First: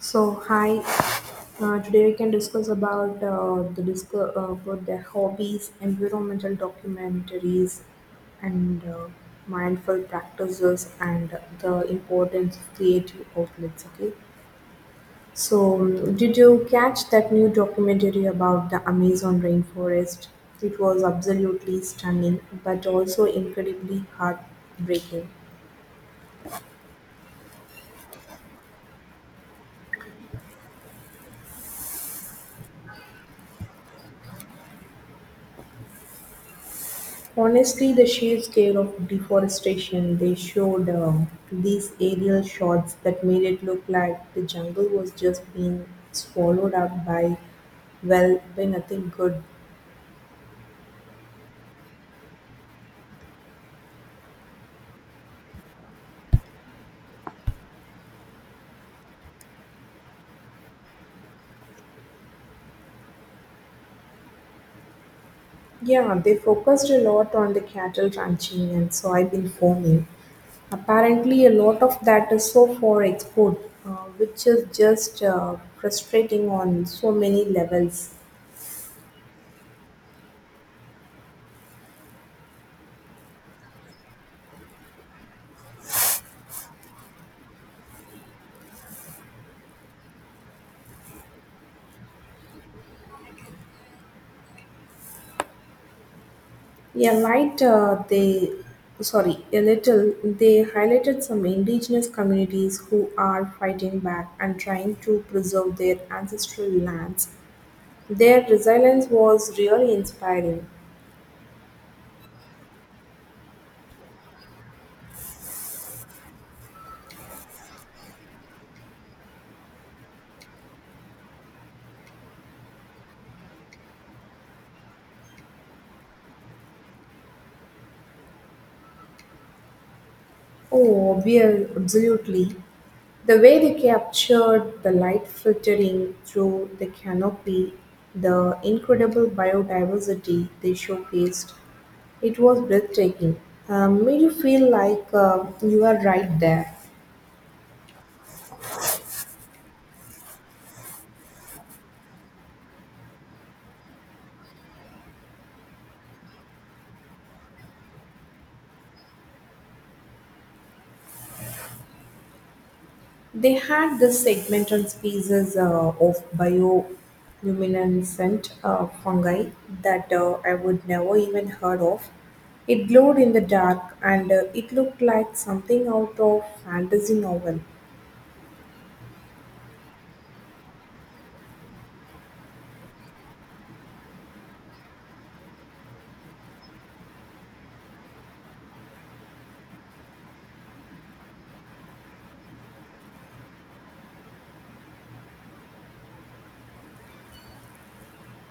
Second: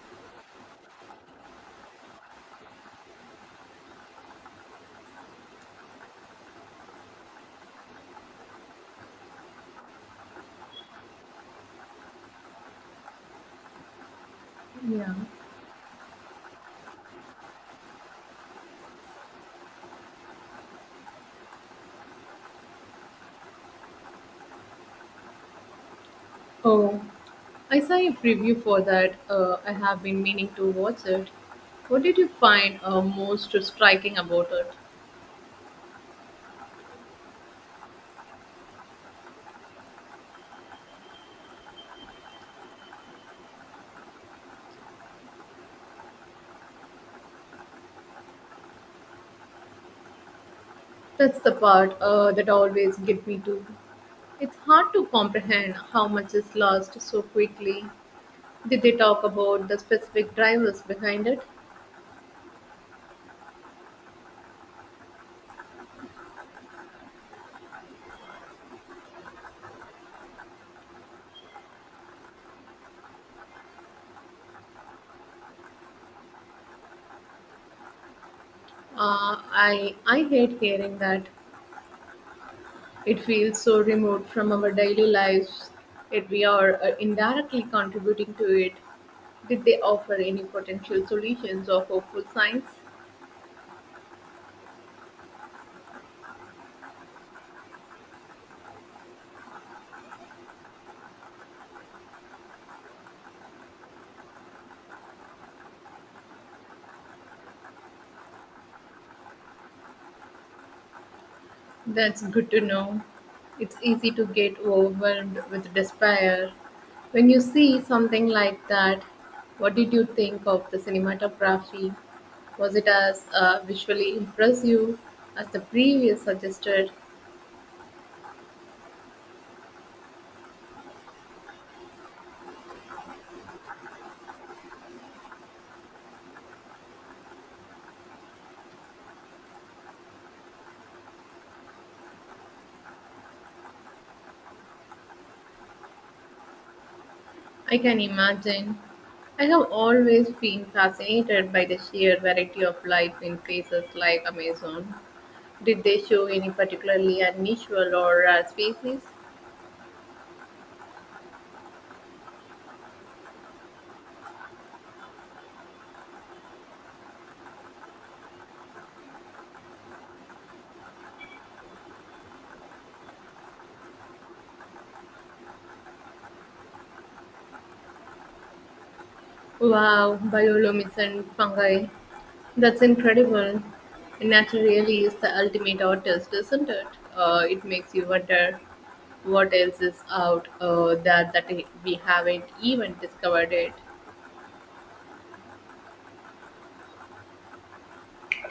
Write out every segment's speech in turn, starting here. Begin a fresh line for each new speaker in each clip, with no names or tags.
So hi, today we can discuss about the disco about the hobbies, environmental documentaries, and mindful practices, and the importance of creative outlets. Okay.
Yeah.
So, did you catch that new documentary about the Amazon rainforest? It was absolutely stunning, but also incredibly heartbreaking.
Oh, I saw a preview for that. I have been meaning to watch it. What did you find most striking about it?
Honestly, the sheer scale of deforestation they showed these aerial shots that made it look like the jungle was just being swallowed up by, well, by nothing good.
That's the part that always get me too. It's hard to comprehend how much is lost so quickly. Did they talk about the specific drivers behind it?
Yeah, they focused a lot on the cattle ranching and soybean farming. Apparently, a lot of that is so for export, uh, which is just frustrating on so many levels.
I hate hearing that. It feels so remote from our daily lives, yet we are indirectly contributing to it. Did they offer any potential solutions or hopeful signs?
Yeah, light, they, sorry, a little, they highlighted some indigenous communities who are fighting back and trying to preserve their ancestral lands. Their resilience was really inspiring.
That's good to know. It's easy to get overwhelmed with despair. When you see something like that, what did you think of the cinematography? Was it as visually impressive as the previous suggested?
Oh, we are absolutely. The way they captured the light filtering through the canopy, the incredible biodiversity they showcased, it was breathtaking. Made you feel like you are right there.
I can imagine. I have always been fascinated by the sheer variety of life in places like Amazon. Did they show any particularly unusual or rare species?
They had this segment on species of bioluminescent fungi that I would never even heard of. It glowed in the dark and it looked like something out of fantasy novel.
Wow, bioluminescent fungi. That's incredible. Nature really is the ultimate artist, isn't it? It makes you wonder what else is out there that we haven't even discovered it.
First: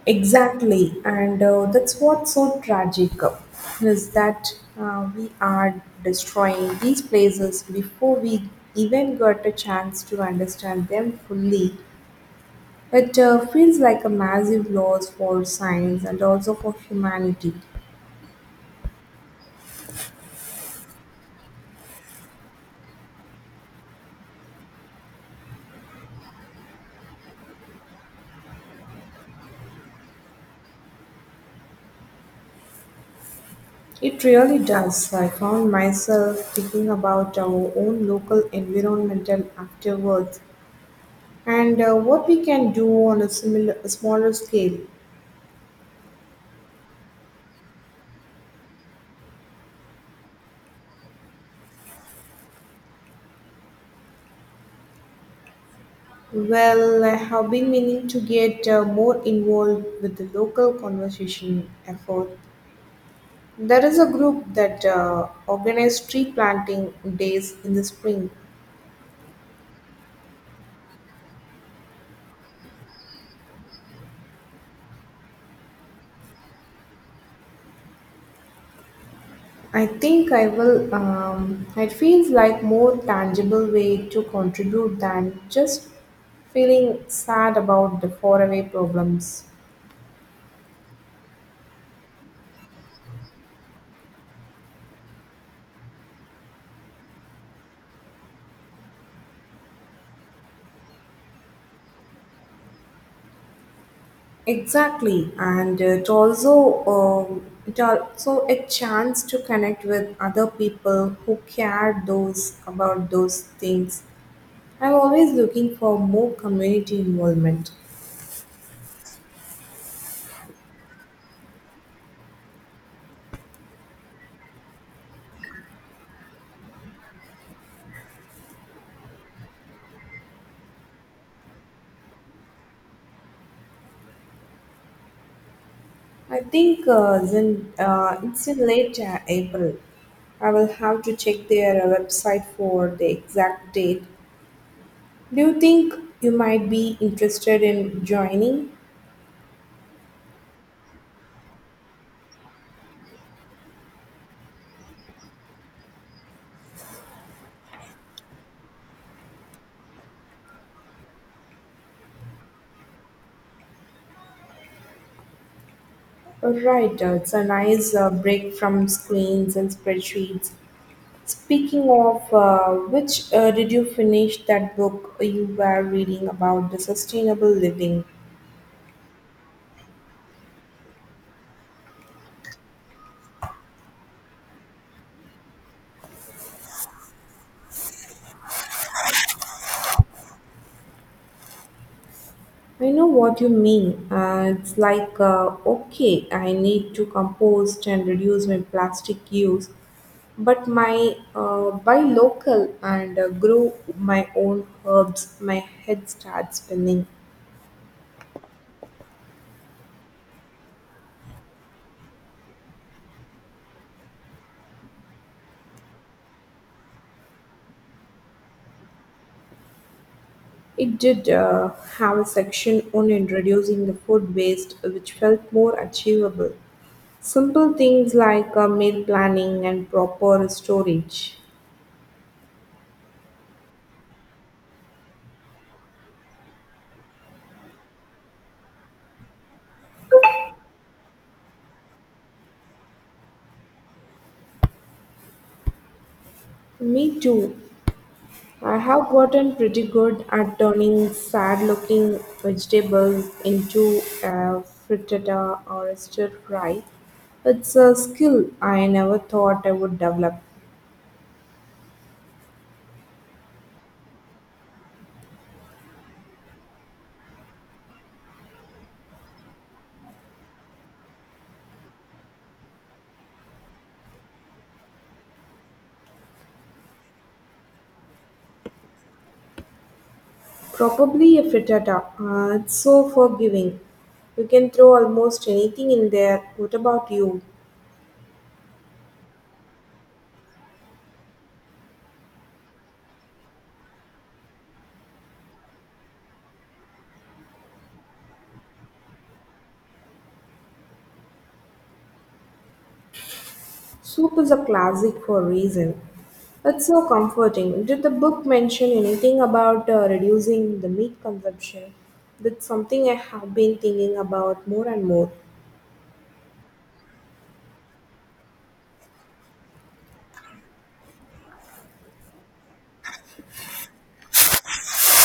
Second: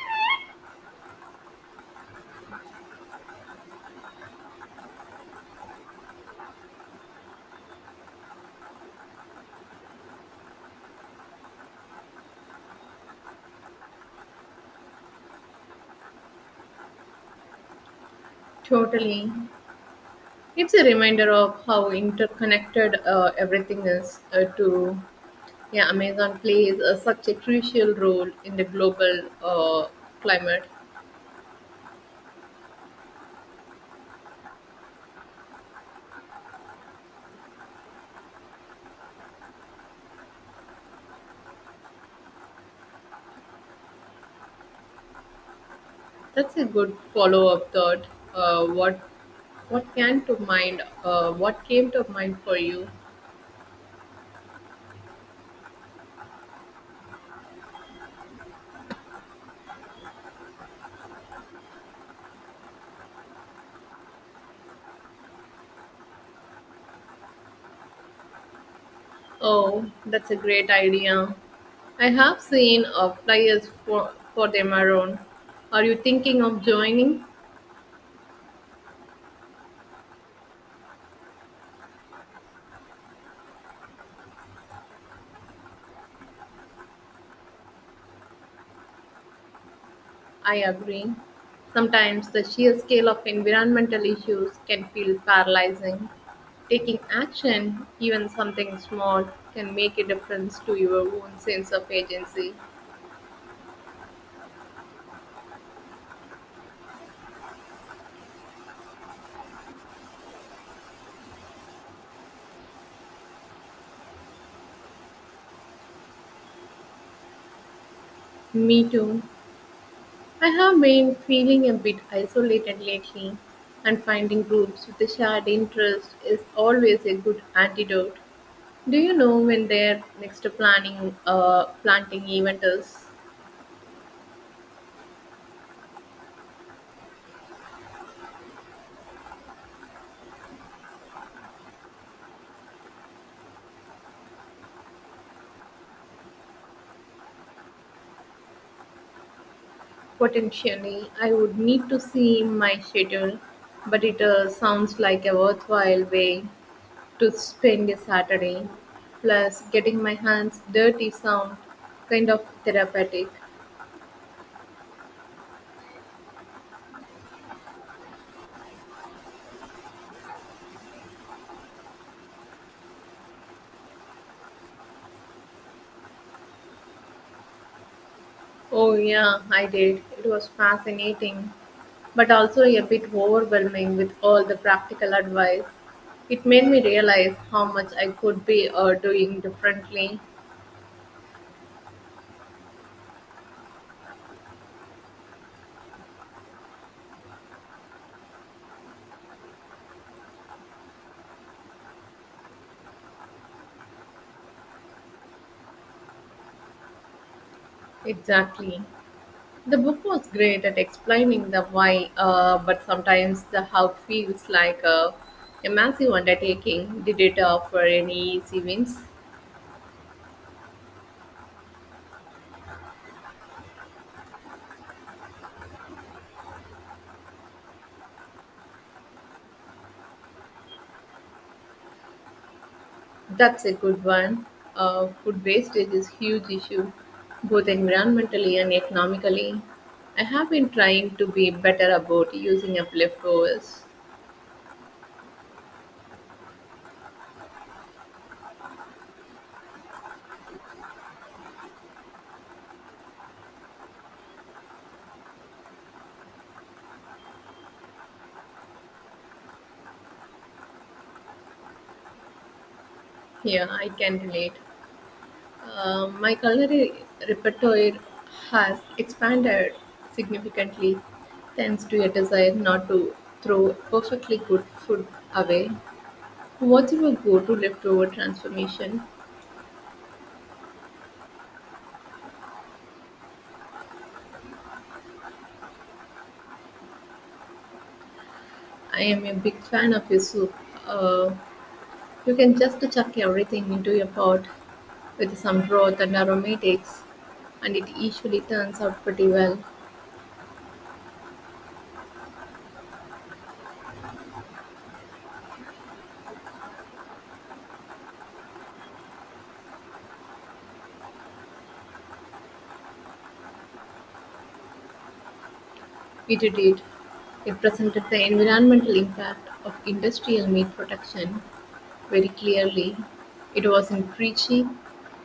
Exactly, and that's what's so tragic, is that we are destroying these places before we even got a chance to understand them fully. It feels like a massive loss for science and also for humanity.
Totally. It's a reminder of how interconnected everything is. To yeah, Amazon plays such a crucial role in the global climate.
It really does. I found myself thinking about our own local environmental afterwards and what we can do on a a smaller scale.
That's a good follow-up thought. Uh, what what can to mind? What came to mind for you?
Well, I have been meaning to get more involved with the local conversation effort. There is a group that organizes tree planting days in the spring.
Oh, that's a great idea. I have seen flyers for them around. Are you thinking of joining?
I think I will. It feels like more tangible way to contribute than just feeling sad about the faraway problems.
I agree. Sometimes the sheer scale of environmental issues can feel paralyzing. Taking action, even something small, can make a difference to your own sense of agency.
Exactly, and it also a chance to connect with other people who care those things. I'm always looking for more community involvement.
Me too. I have been feeling a bit isolated lately, and finding groups with a shared interest is always a good antidote. Do you know when their next planning planting event is?
I think it's in late April. I will have to check their website for the exact date. Do you think you might be interested in joining?
Potentially, I would need to see my schedule, but it sounds like a worthwhile way to spend a Saturday. Plus, getting my hands dirty sound kind of therapeutic.
Right, it's a nice break from screens and spreadsheets. Speaking of which, did you finish that book you were reading about the sustainable living?
Oh, yeah, I did. It was fascinating, but also a bit overwhelming with all the practical advice. It made me realize how much I could be doing differently.
I know what you mean. It's like, okay, I need to compost and reduce my plastic use, but my buy local and grow my own herbs, my head starts spinning.
Exactly. The book was great at explaining the why, but sometimes the how feels like a massive undertaking. Did it offer any easy wins?
It did have a section on introducing the food waste, which felt more achievable. Simple things like meal planning and proper storage.
That's a good one. Food wastage is huge issue, both environmentally and economically. I have been trying to be better about using up leftovers.
Me too. I have gotten pretty good at turning sad looking vegetables into a frittata or a stir fry. It's a skill I never thought I would develop.
Yeah, I can relate. My culinary repertoire has expanded significantly thanks to a desire not to throw perfectly good food away. What's your go to leftover transformation?
Probably a frittata. It's so forgiving. You can throw almost anything in there. What about you?
I am a big fan of your soup. Uh, you can just chuck everything into a pot with some broth and aromatics, and it usually turns out pretty well.
Soup is a classic for a reason. It's so comforting. Did the book mention anything about reducing the meat consumption? That's something I have been thinking about more and more.
It did; it presented the environmental impact of industrial meat production very clearly. It wasn't preachy,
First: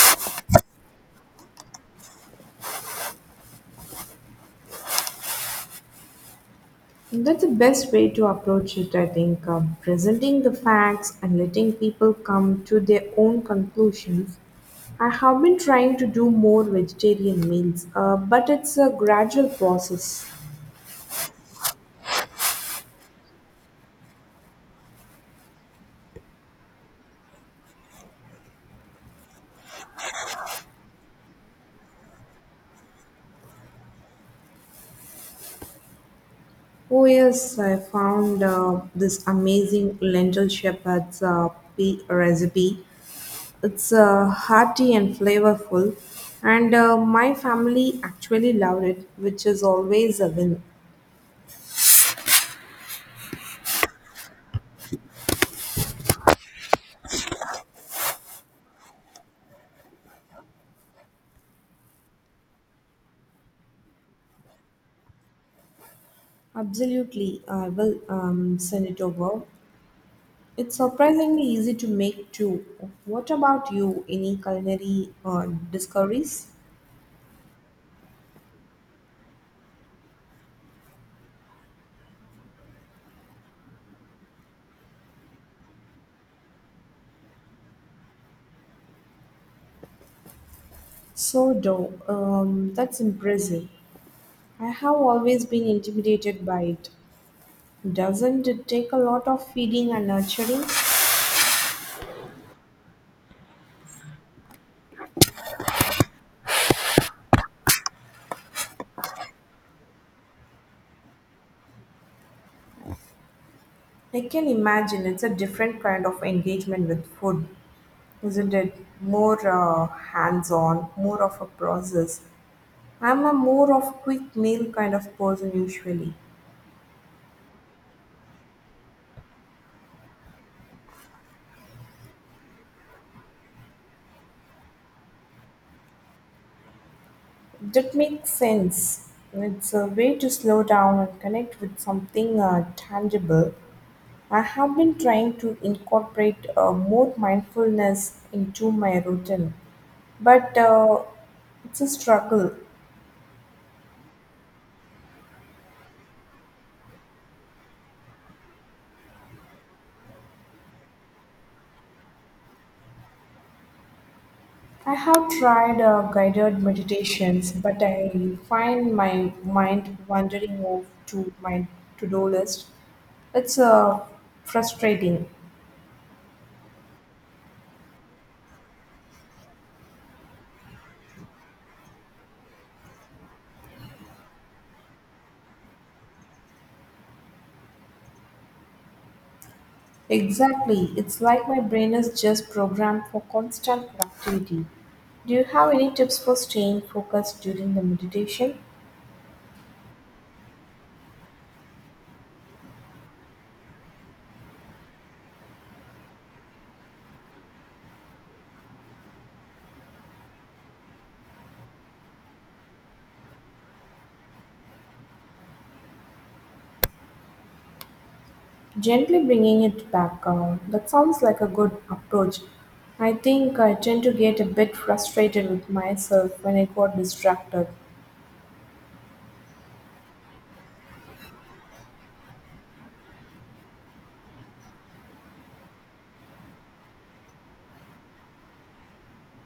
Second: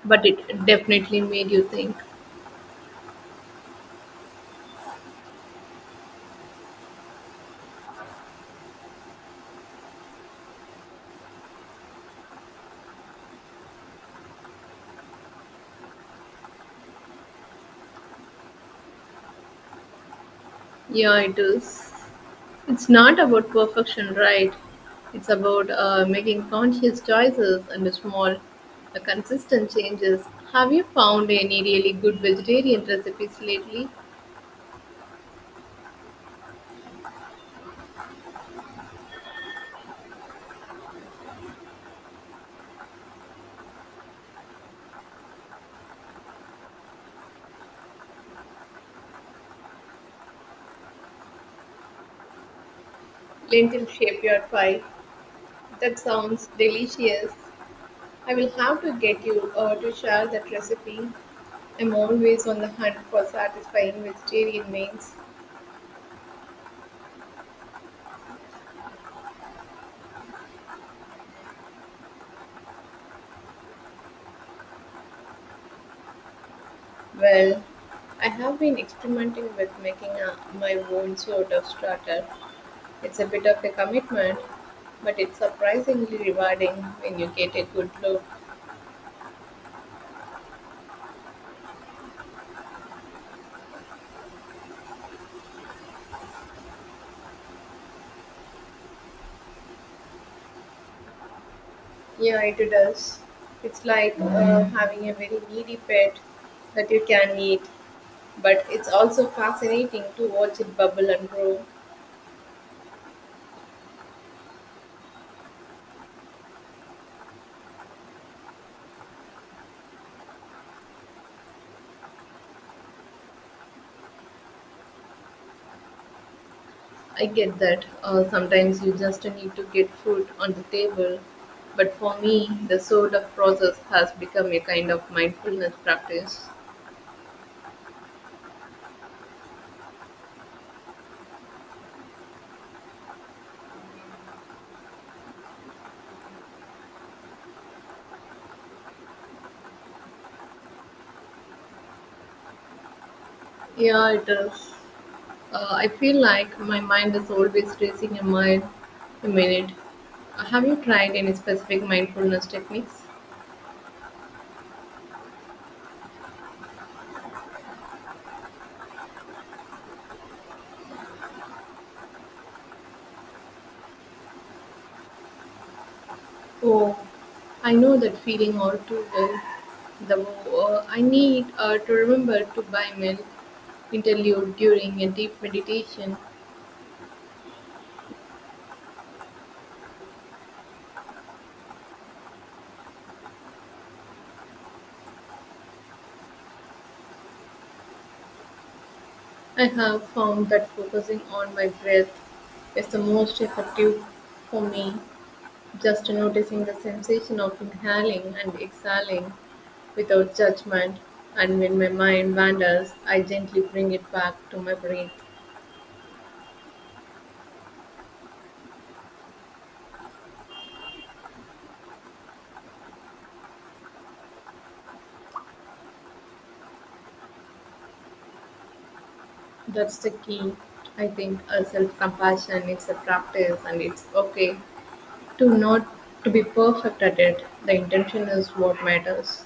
but it definitely made you think.
That's the best way to approach it, I think. Presenting the facts and letting people come to their own conclusions. I have been trying to do more vegetarian meals, but it's a gradual process.
Yeah, it is. It's not about perfection, right? It's about making conscious choices and small, consistent changes. Have you found any really good vegetarian recipes lately?
Oh yes, I found this amazing lentil shepherd's pea recipe. It's hearty and flavorful, and my family actually loved it, which is always a win.
Lentil shape your pie. That sounds delicious. I will have to get you to share that recipe. I'm always on the hunt for satisfying vegetarian meals.
Absolutely, I will send it over. It's surprisingly easy to make too. What about you? Any culinary discoveries?
Well, I have been experimenting with making my own sort of starter. It's a bit of a commitment, but it's surprisingly rewarding when you get a good look.
So, dough. That's impressive. I have always been intimidated by it. Doesn't it take a lot of feeding and nurturing?
Yeah, it does. It's like having a very needy pet that you can eat, but it's also fascinating to watch it bubble and grow.
I can imagine it's a different kind of engagement with food, isn't it? More hands on, more of a process. I'm a more of quick meal kind of person usually.
I get that. Sometimes you just need to get food on the table. But for me, the sort of process has become a kind of mindfulness practice.
That makes sense. It's a way to slow down and connect with something tangible. I have been trying to incorporate more mindfulness into my routine, but it's a struggle.
Yeah, it is. I feel like my mind is always racing a mile a minute. Have you tried any specific mindfulness techniques?
I have tried guided meditations, but I find my mind wandering off to my to do list. It's frustrating.
Oh, I know that feeling all too well. The I need to remember to buy milk interlude during a deep meditation.
Exactly. It's like my brain is just programmed for constant productivity. Do you have any tips for staying focused during the meditation?
I have found that focusing on my breath is the most effective for me. Just noticing the sensation of inhaling and exhaling without judgment, and when my mind wanders, I gently bring it back to my breath.
Gently bringing it back down. That sounds like a good approach. I think I tend to get a bit frustrated with myself when I got distracted.
That's the key. I think a self-compassion is a practice, and it's okay to not to be perfect at it. The intention is what matters.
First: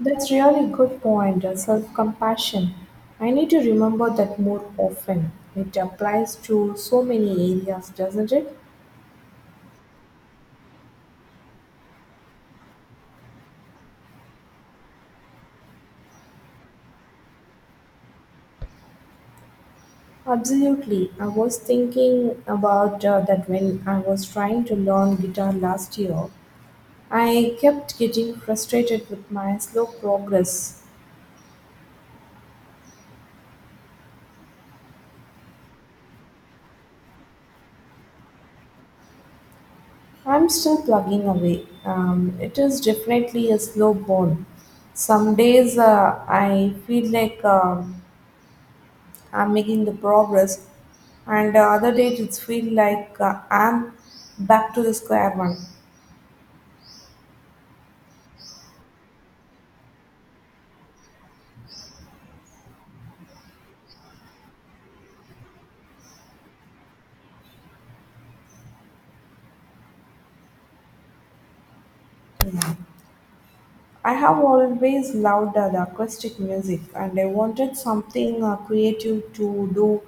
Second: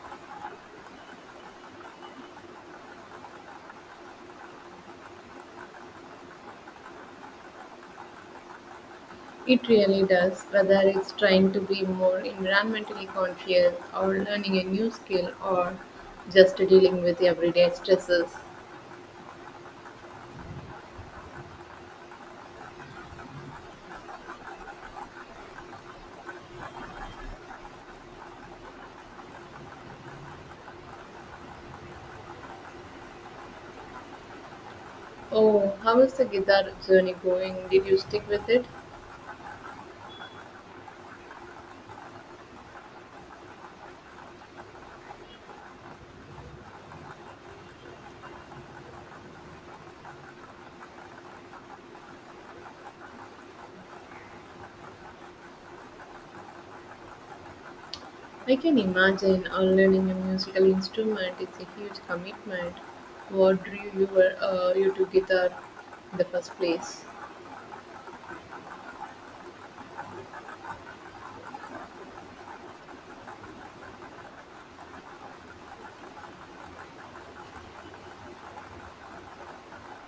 That's really good point, self compassion. I need to remember that more often. It applies to so many areas, doesn't it?
It really does, whether it's trying to be more environmentally conscious or learning a new skill or just dealing with everyday stresses.
Absolutely. I was thinking about that when I was trying to learn guitar last year. I kept getting frustrated with my slow progress.
Oh, how is the guitar journey going? Did you stick with it?
I'm still plugging away. It is definitely a slow burn. Some days I feel like I'm making the progress, and the other days it feels like I'm back to the square one.
I can imagine learning a musical instrument is a huge commitment. What drew you to guitar in the first place?
I have always loved the acoustic music, and I wanted something creative to do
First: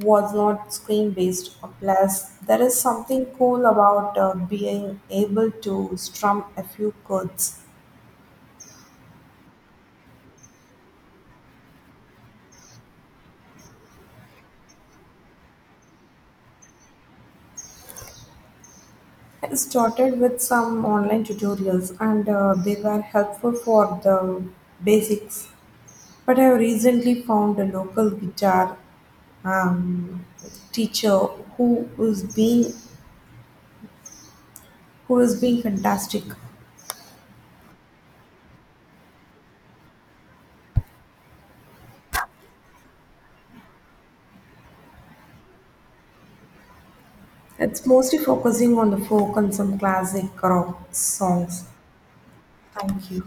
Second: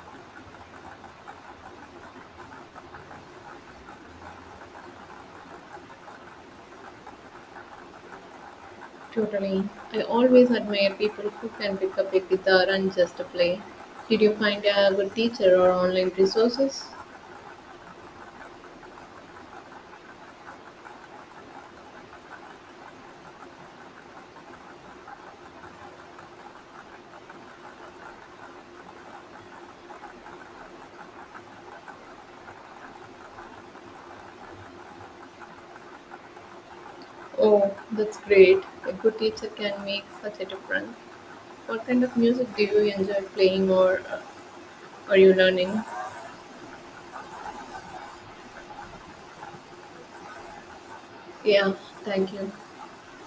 was not screen based. Plus, there is something cool about being able to strum a few chords.
Totally. I always admire people who can pick up a guitar and just play. Did you find a good teacher or online resources?
I started with some online tutorials and they were helpful for the basics. But I recently found a local guitar um, teacher who is being who is being fantastic.
Oh, that's great. A good teacher can make such a difference. What kind of music do you enjoy playing or are you learning?
It's mostly focusing on the folk and some classic rock songs.
Yeah, thank you.
Thank you.